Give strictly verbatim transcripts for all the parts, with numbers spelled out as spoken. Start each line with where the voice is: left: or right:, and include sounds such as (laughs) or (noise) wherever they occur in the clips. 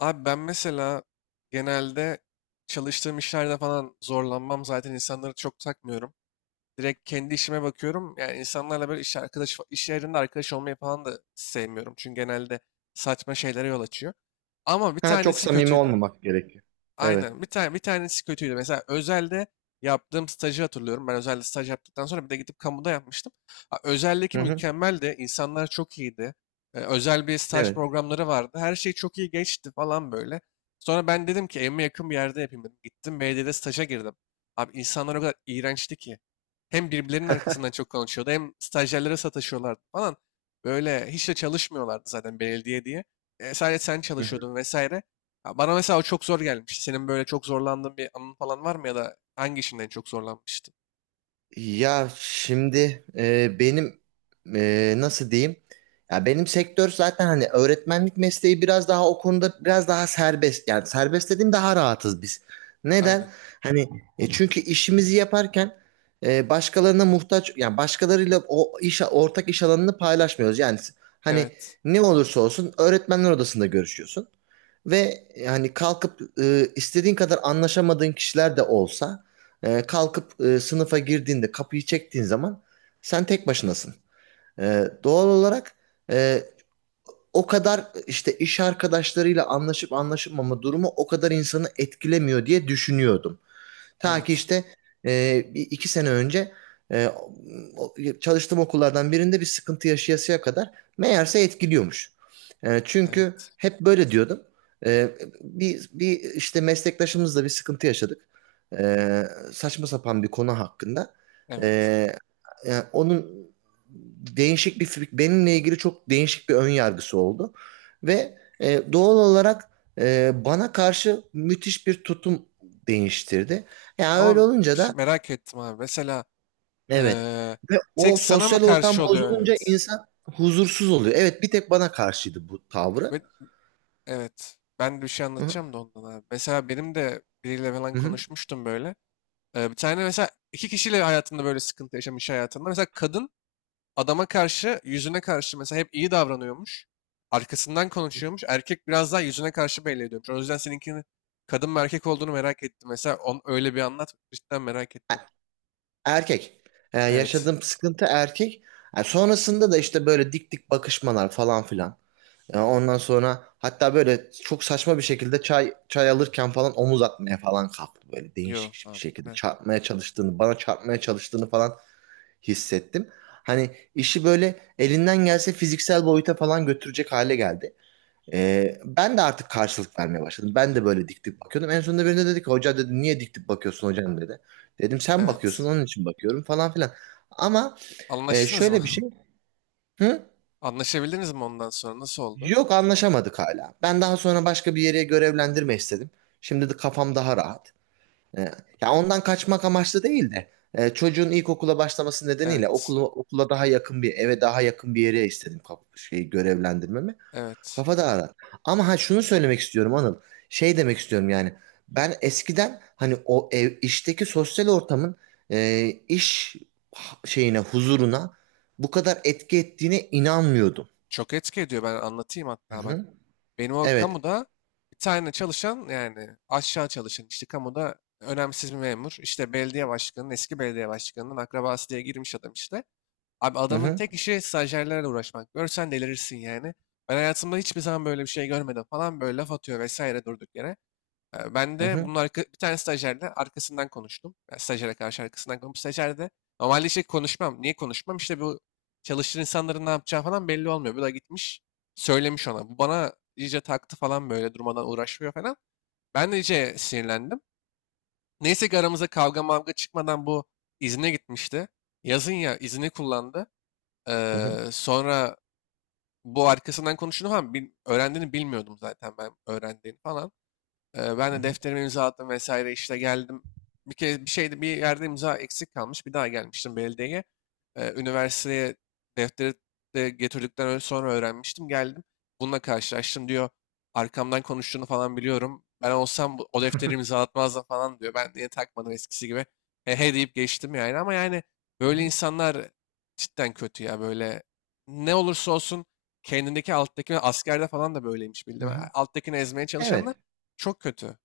left: Abi ben mesela genelde çalıştığım işlerde falan zorlanmam. Zaten insanları çok takmıyorum. Direkt kendi işime bakıyorum. Yani insanlarla böyle iş arkadaş, iş yerinde arkadaş olmayı falan da sevmiyorum. Çünkü genelde saçma şeylere yol açıyor. Ama bir
right: Ha, çok
left: tanesi
right: samimi
left: kötüydü.
right: olmamak gerekiyor. Evet.
left: Aynen. Bir tane bir tanesi kötüydü. Mesela özelde yaptığım stajı hatırlıyorum. Ben özelde staj yaptıktan sonra bir de gidip kamuda yapmıştım. Ha, Özeldeki
right: Hı hı.
left: mükemmeldi. İnsanlar çok iyiydi. Ee, özel bir staj
right: Evet.
left: programları vardı. Her şey çok iyi geçti falan böyle. Sonra ben dedim ki evime yakın bir yerde yapayım dedim. Gittim belediyede staja girdim. Abi insanlar o kadar iğrençti ki. Hem birbirlerinin
right: (laughs)
left: arkasından çok konuşuyordu hem stajyerlere sataşıyorlardı falan. Böyle hiç de çalışmıyorlardı zaten belediye diye. E, sadece sen
right: Hı hı.
left: çalışıyordun vesaire. Ya, bana mesela o çok zor gelmişti. Senin böyle çok zorlandığın bir anın falan var mı, ya da hangi işinden en çok zorlanmıştın?
right: Ya şimdi e, benim e, nasıl diyeyim? Ya benim sektör zaten hani öğretmenlik mesleği biraz daha o konuda biraz daha serbest. Yani serbest dediğim daha rahatız biz. Neden?
left: Aynen.
right: Hani e, çünkü işimizi yaparken e, başkalarına muhtaç yani başkalarıyla o iş ortak iş alanını paylaşmıyoruz. Yani hani
left: Evet.
right: ne olursa olsun öğretmenler odasında görüşüyorsun. Ve yani kalkıp e, istediğin kadar anlaşamadığın kişiler de olsa e, kalkıp e, sınıfa girdiğinde kapıyı çektiğin zaman sen tek başınasın. E, doğal olarak e, o kadar işte iş arkadaşlarıyla anlaşıp anlaşılmama durumu o kadar insanı etkilemiyor diye düşünüyordum. Ta ki
left: Evet.
right: işte e, bir- iki sene önce e, o- çalıştığım okullardan birinde bir sıkıntı yaşayasıya kadar meğerse etkiliyormuş. E, çünkü
left: Evet.
right: hep böyle diyordum. E, bir, bir işte meslektaşımızla bir sıkıntı yaşadık. E, saçma sapan bir konu hakkında. E,
left: Evet.
right: yani onun değişik bir benimle ilgili çok değişik bir ön yargısı oldu ve e, doğal olarak e, bana karşı müthiş bir tutum değiştirdi. Yani öyle
left: Ama
right: olunca
left: bir şey
right: da
left: merak ettim abi. Mesela
right: evet
left: eee,
right: ve
left: tek
right: o
left: sana mı
right: sosyal
left: karşı
right: ortam
left: oluyor?
right: bozulunca
left: Evet.
right: insan huzursuz oluyor. Evet bir tek bana karşıydı bu tavrı.
left: Ve- evet. Ben de bir şey
right: Hı hı.
left: anlatacağım da ondan abi. Mesela benim de biriyle falan
right: Hı hı.
left: konuşmuştum böyle. Ee, bir tane mesela iki kişiyle hayatında böyle sıkıntı yaşamış hayatında. Mesela kadın adama karşı, yüzüne karşı mesela hep iyi davranıyormuş. Arkasından konuşuyormuş. Erkek biraz daha yüzüne karşı belli ediyormuş. O yüzden seninkinin kadın mı erkek olduğunu merak ettim. Mesela on, öyle bir anlat. Cidden merak
right: E-
left: ettim.
right: Erkek. E,
left: Evet.
right: yaşadığım sıkıntı erkek. E, sonrasında da işte böyle dik dik bakışmalar falan filan. Ya ondan sonra hatta böyle çok saçma bir şekilde çay çay alırken falan omuz atmaya falan kalktı böyle
left: Yo.
right: değişik bir
left: Ha,
right: şekilde
left: bu ne?
right: çarpmaya çalıştığını, bana çarpmaya çalıştığını falan hissettim. Hani işi böyle elinden gelse fiziksel boyuta falan götürecek hale geldi. Ee, ben de artık karşılık vermeye başladım. Ben de böyle dik dik bakıyordum. En sonunda birine dedi ki hoca dedi niye dik dik bakıyorsun hocam dedi. Dedim sen
left: Evet.
right: bakıyorsun onun için bakıyorum falan filan. Ama e,
left: Anlaştınız mı?
right: şöyle bir şey. Hı?
left: (laughs) Anlaşabildiniz mi ondan sonra? Nasıl oldu?
right: Yok, anlaşamadık hala. Ben daha sonra başka bir yere görevlendirme istedim. Şimdi de kafam daha rahat. Ee, ya ondan kaçmak amaçlı değil de e, çocuğun ilkokula başlaması nedeniyle
left: Evet.
right: okulu, okula daha yakın bir eve daha yakın bir yere istedim kaf- şeyi görevlendirmemi.
left: Evet.
right: Kafa daha rahat. Ama ha şunu söylemek istiyorum Anıl. Şey demek istiyorum yani. Ben eskiden hani o ev işteki sosyal ortamın e, iş ha- şeyine huzuruna bu kadar etki ettiğine inanmıyordum.
left: Çok etki ediyor. Ben anlatayım
right: Hı
left: hatta bak.
right: hı.
left: Benim o
right: Evet.
left: kamuda bir tane çalışan, yani aşağı çalışan, işte kamuda önemsiz bir memur. İşte belediye başkanının, eski belediye başkanının akrabası diye girmiş adam işte. Abi
right: Hı
left: adamın
right: hı.
left: tek işi stajyerlerle uğraşmak. Görsen delirirsin yani. Ben hayatımda hiçbir zaman böyle bir şey görmedim, falan böyle laf atıyor vesaire durduk yere. Ee, Ben
right: Hı
left: de
right: hı,
left: bunun arka, bir tane stajyerle arkasından konuştum. Yani stajyere karşı arkasından konuştum. Stajyer de normalde işte konuşmam. Niye konuşmam? İşte bu çalıştığın insanların ne yapacağı falan belli olmuyor. Bu da gitmiş söylemiş ona. Bu bana iyice taktı falan, böyle durmadan uğraşmıyor falan. Ben de iyice sinirlendim. Neyse ki aramıza kavga mavga çıkmadan bu izne gitmişti. Yazın ya izni kullandı.
right: hı hı,
left: Ee, sonra bu arkasından konuştuğunu falan bil- öğrendiğini bilmiyordum zaten ben, öğrendiğini falan. Eee, ben
right: hı
left: de
right: hı,
left: defterime imza attım vesaire, işte geldim. Bir kez bir şeyde bir yerde imza eksik kalmış. Bir daha gelmiştim belediyeye. Eee, üniversiteye defteri de getirdikten ö- sonra öğrenmiştim. Geldim. Bununla karşılaştım diyor. Arkamdan konuştuğunu falan biliyorum, ben olsam bu- o defteri imzalatmazdım falan diyor. Ben niye takmadım eskisi gibi. He he deyip geçtim yani. Ama yani
right: hı
left: böyle
right: hı.
left: insanlar cidden kötü ya. Böyle ne olursa olsun kendindeki alttakine, askerde falan da böyleymiş
right: Hı
left: bildim.
right: hı.
left: Alttakini ezmeye çalışanlar
right: Evet,
left: çok kötü.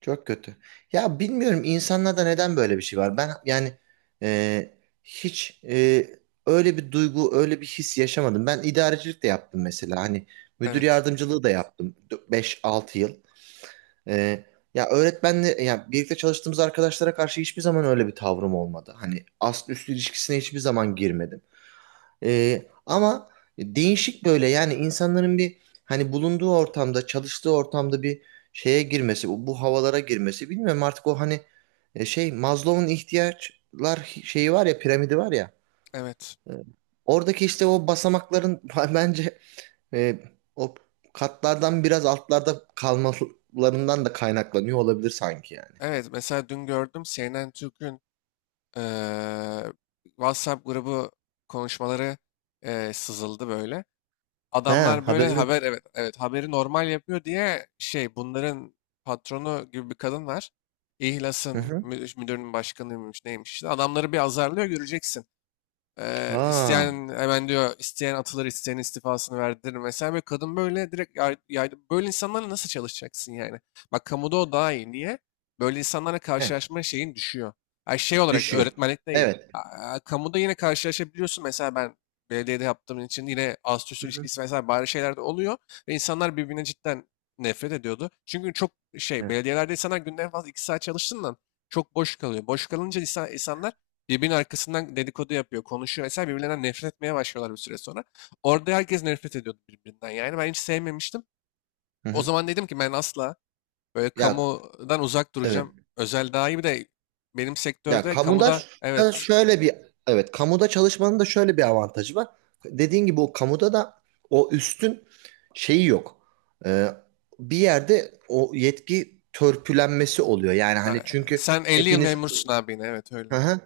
right: çok kötü. Ya bilmiyorum insanlarda neden böyle bir şey var. Ben yani e, hiç e, öyle bir duygu, öyle bir his yaşamadım. Ben idarecilik de yaptım mesela. Hani müdür
left: Evet.
right: yardımcılığı da yaptım beş altı yıl. E, ya öğretmenle ya birlikte çalıştığımız arkadaşlara karşı hiçbir zaman öyle bir tavrım olmadı. Hani ast üst ilişkisine hiçbir zaman girmedim. Ee, ama değişik böyle yani insanların bir hani bulunduğu ortamda, çalıştığı ortamda bir şeye girmesi, bu, bu havalara girmesi bilmiyorum artık o hani e, şey Maslow'un ihtiyaçlar şeyi var ya, piramidi var ya.
left: Evet.
right: e, Oradaki işte o basamakların (laughs) bence e, o katlardan biraz altlarda kalmalarından da kaynaklanıyor olabilir sanki yani.
left: Evet. Mesela dün gördüm C N N Türk'ün eee, WhatsApp grubu konuşmaları eee, sızıldı böyle.
right: Ha,
left: Adamlar böyle
right: haberim
left: haber,
right: yok.
left: evet evet, haberi normal yapıyor diye, şey bunların patronu gibi bir kadın var.
right: Hı
left: İhlas'ın
right: hı.
left: mü- müdürünün başkanıymış neymiş işte. Adamları bir azarlıyor, göreceksin. Eee,
right: Ha,
left: isteyen hemen diyor, isteyen atılır, isteyen istifasını verdirir. Mesela bir kadın böyle direkt yay, yaydı. Böyle insanlarla nasıl çalışacaksın yani? Bak kamuda o daha iyi. Niye? Böyle insanlarla
right: he,
left: karşılaşma şeyin düşüyor. Ay şey olarak
right: düşüyor.
left: öğretmenlik de iyi.
right: Evet.
left: Aa, kamuda yine karşılaşabiliyorsun. Mesela ben belediyede yaptığım için yine astüs
right: Hı hı.
left: ilişkisi vesaire bari şeyler de oluyor. Ve insanlar birbirine cidden nefret ediyordu. Çünkü çok şey,
right: Evet.
left: belediyelerde insanlar günde en fazla iki saat çalıştığından çok boş kalıyor. Boş kalınca insan, insanlar birbirinin arkasından dedikodu yapıyor, konuşuyor vesaire. Birbirlerinden nefret etmeye başlıyorlar bir süre sonra. Orada herkes nefret ediyordu birbirinden. Yani ben hiç sevmemiştim.
right: Hı
left: O
right: hı.
left: zaman dedim ki ben asla böyle
right: Ya
left: kamudan uzak
right: evet.
left: duracağım. Özel daha iyi, bir de benim
right: Ya
left: sektörde
right: kamuda
left: kamuda,
right: ş- da
left: evet,
right: şöyle bir evet kamuda çalışmanın da şöyle bir avantajı var. Dediğin gibi o kamuda da o üstün şeyi yok. Ee, bir yerde o yetki törpülenmesi oluyor. Yani
left: e,
right: hani çünkü
left: sen elli yıl
right: hepiniz.
left: memursun abi yine. Evet
right: Hı
left: öyle.
right: hı.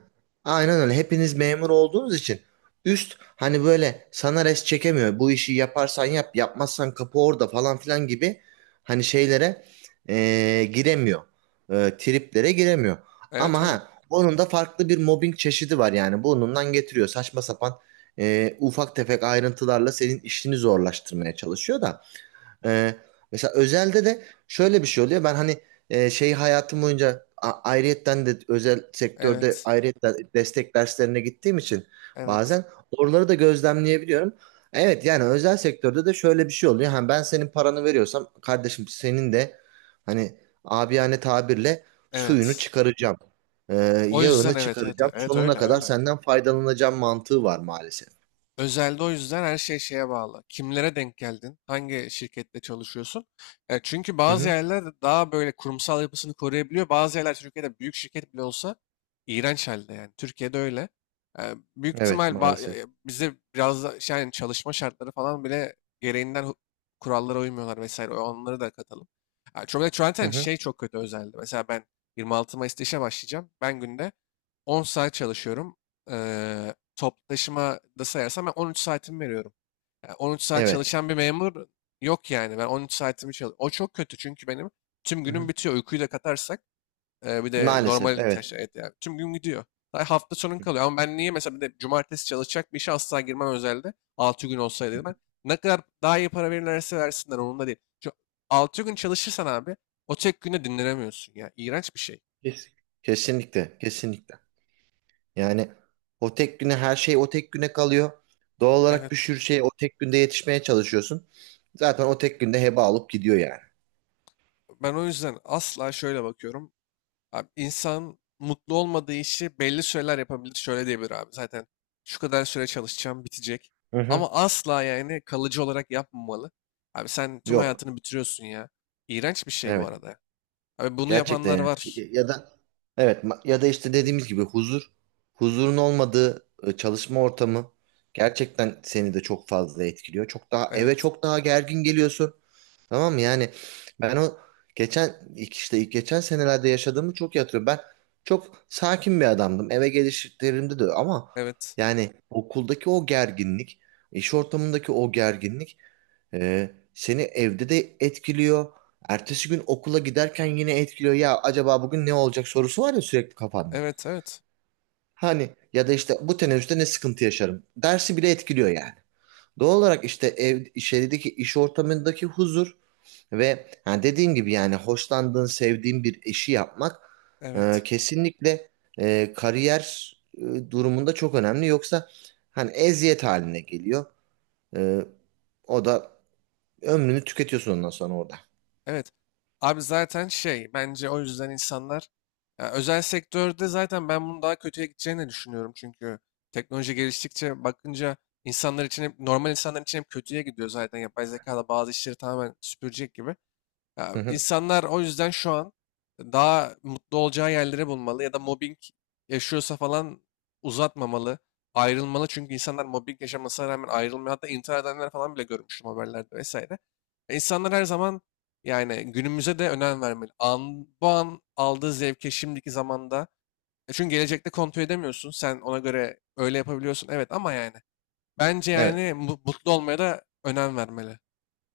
right: Aynen öyle. Hepiniz memur olduğunuz için üst hani böyle sana res çekemiyor. Bu işi yaparsan yap, yapmazsan kapı orada falan filan gibi hani şeylere eee, giremiyor. Eee, triplere giremiyor.
left: Evet
right: Ama
left: öyle.
right: ha onun da farklı bir mobbing çeşidi var yani. Burnundan getiriyor. Saçma sapan eee, ufak tefek ayrıntılarla senin işini zorlaştırmaya çalışıyor da. Ee, mesela özelde de şöyle bir şey oluyor. Ben hani e, şey hayatım boyunca a- ayrıyetten de özel sektörde
left: Evet.
right: ayrıyetten destek derslerine gittiğim için
left: Evet.
right: bazen oraları da gözlemleyebiliyorum. Evet yani özel sektörde de şöyle bir şey oluyor. Hani ben senin paranı veriyorsam kardeşim senin de hani abiyane tabirle suyunu
left: Evet.
right: çıkaracağım. Ee,
left: O yüzden
right: yağını
left: evet evet
right: çıkaracağım.
left: evet,
right: Sonuna
left: öyle
right: kadar
left: öyle.
right: senden faydalanacağım mantığı var maalesef.
left: Özelde o yüzden her şey şeye bağlı. Kimlere denk geldin? Hangi şirkette çalışıyorsun? E, çünkü
right: Hı
left: bazı
right: hı.
left: yerler daha böyle kurumsal yapısını koruyabiliyor. Bazı yerler Türkiye'de büyük şirket bile olsa iğrenç halde yani. Türkiye'de öyle. E, Büyük ihtimal
right: Evet,
left: ba-
right: maalesef.
left: e, bize biraz da şey, yani çalışma şartları falan bile gereğinden hu- kurallara uymuyorlar vesaire. Onları da katalım. E, çok
right: Hı
left: zaten
right: hı.
left: şey, çok kötü özelde. Mesela ben yirmi altı Mayıs'ta işe başlayacağım. Ben günde on saat çalışıyorum. E, Toplu taşıma da sayarsam ben on üç saatimi veriyorum. Yani on üç saat
right: Evet.
left: çalışan bir memur yok yani. Ben on üç saatimi çalışıyorum. O çok kötü çünkü benim tüm
right: Hı
left: günüm
right: hı.
left: bitiyor. Uykuyu da katarsak e, bir de
right: Maalesef
left: normal
right: evet.
left: ihtiyaçlar, evet yani. Tüm gün gidiyor. Daha hafta sonun kalıyor. Ama ben niye mesela, bir de cumartesi çalışacak bir işe asla girmem özelde. Altı gün olsaydı dedim ben. Ne kadar daha iyi para verirlerse versinler, onun da değil. Şu altı gün çalışırsan abi, o tek günde dinlenemiyorsun ya. İğrenç bir şey.
right: Kes- Kesinlikle, kesinlikle. Yani o tek güne her şey o tek güne kalıyor. Doğal olarak bir
left: Evet.
right: sürü şey o tek günde yetişmeye çalışıyorsun. Zaten o tek günde heba alıp gidiyor yani.
left: Ben o yüzden asla şöyle bakıyorum. Abi insan mutlu olmadığı işi belli süreler yapabilir. Şöyle diyebilir abi, zaten şu kadar süre çalışacağım, bitecek.
right: Hı hı.
left: Ama asla yani kalıcı olarak yapmamalı. Abi sen tüm
right: Yok.
left: hayatını bitiriyorsun ya. İğrenç bir şey bu
right: Evet.
left: arada. Abi bunu
right: Gerçekten
left: yapanlar
right: yani.
left: var.
right: Ya da evet ma- ya da işte
left: Evet,
right: dediğimiz gibi huzur huzurun olmadığı e, çalışma ortamı gerçekten seni de çok fazla etkiliyor. Çok daha eve
left: evet,
right: çok daha gergin geliyorsun. Tamam mı? Yani ben o geçen işte geçen senelerde yaşadığımı çok iyi hatırlıyorum. Ben çok sakin bir adamdım. Eve gelişlerimde de öyle. Ama
left: evet,
right: yani okuldaki o gerginlik, iş ortamındaki o gerginlik e, seni evde de etkiliyor. Ertesi gün okula giderken yine etkiliyor. Ya acaba bugün ne olacak sorusu var ya sürekli kafanda.
left: evet. Evet.
right: Hani ya da işte bu teneffüste ne sıkıntı yaşarım. Dersi bile etkiliyor yani. Doğal olarak işte ev, şeydeki iş ortamındaki huzur ve ha dediğin gibi yani hoşlandığın, sevdiğin bir işi yapmak e,
left: Evet.
right: kesinlikle e, kariyer e, durumunda çok önemli. Yoksa hani eziyet haline geliyor. E, o da ömrünü tüketiyorsun ondan sonra orada.
left: Evet. Abi zaten şey, bence o yüzden insanlar, ya özel sektörde zaten ben bunun daha kötüye gideceğini düşünüyorum. Çünkü teknoloji geliştikçe bakınca, insanlar için hep, normal insanlar için hep kötüye gidiyor zaten. Yapay zeka da bazı işleri tamamen süpürecek gibi. Ya,
right: Hı hı.
left: insanlar o yüzden şu an daha mutlu olacağı yerleri bulmalı, ya da mobbing yaşıyorsa falan uzatmamalı, ayrılmalı. Çünkü insanlar mobbing yaşamasına rağmen ayrılmıyor. Hatta intihar edenler falan bile görmüştüm haberlerde vesaire. E, İnsanlar her zaman yani günümüze de önem vermeli. An, bu an aldığı zevke, şimdiki zamanda. E, çünkü gelecekte kontrol edemiyorsun. Sen ona göre öyle yapabiliyorsun. Evet ama yani bence
right: Evet.
left: yani mu- mutlu olmaya da önem vermeli.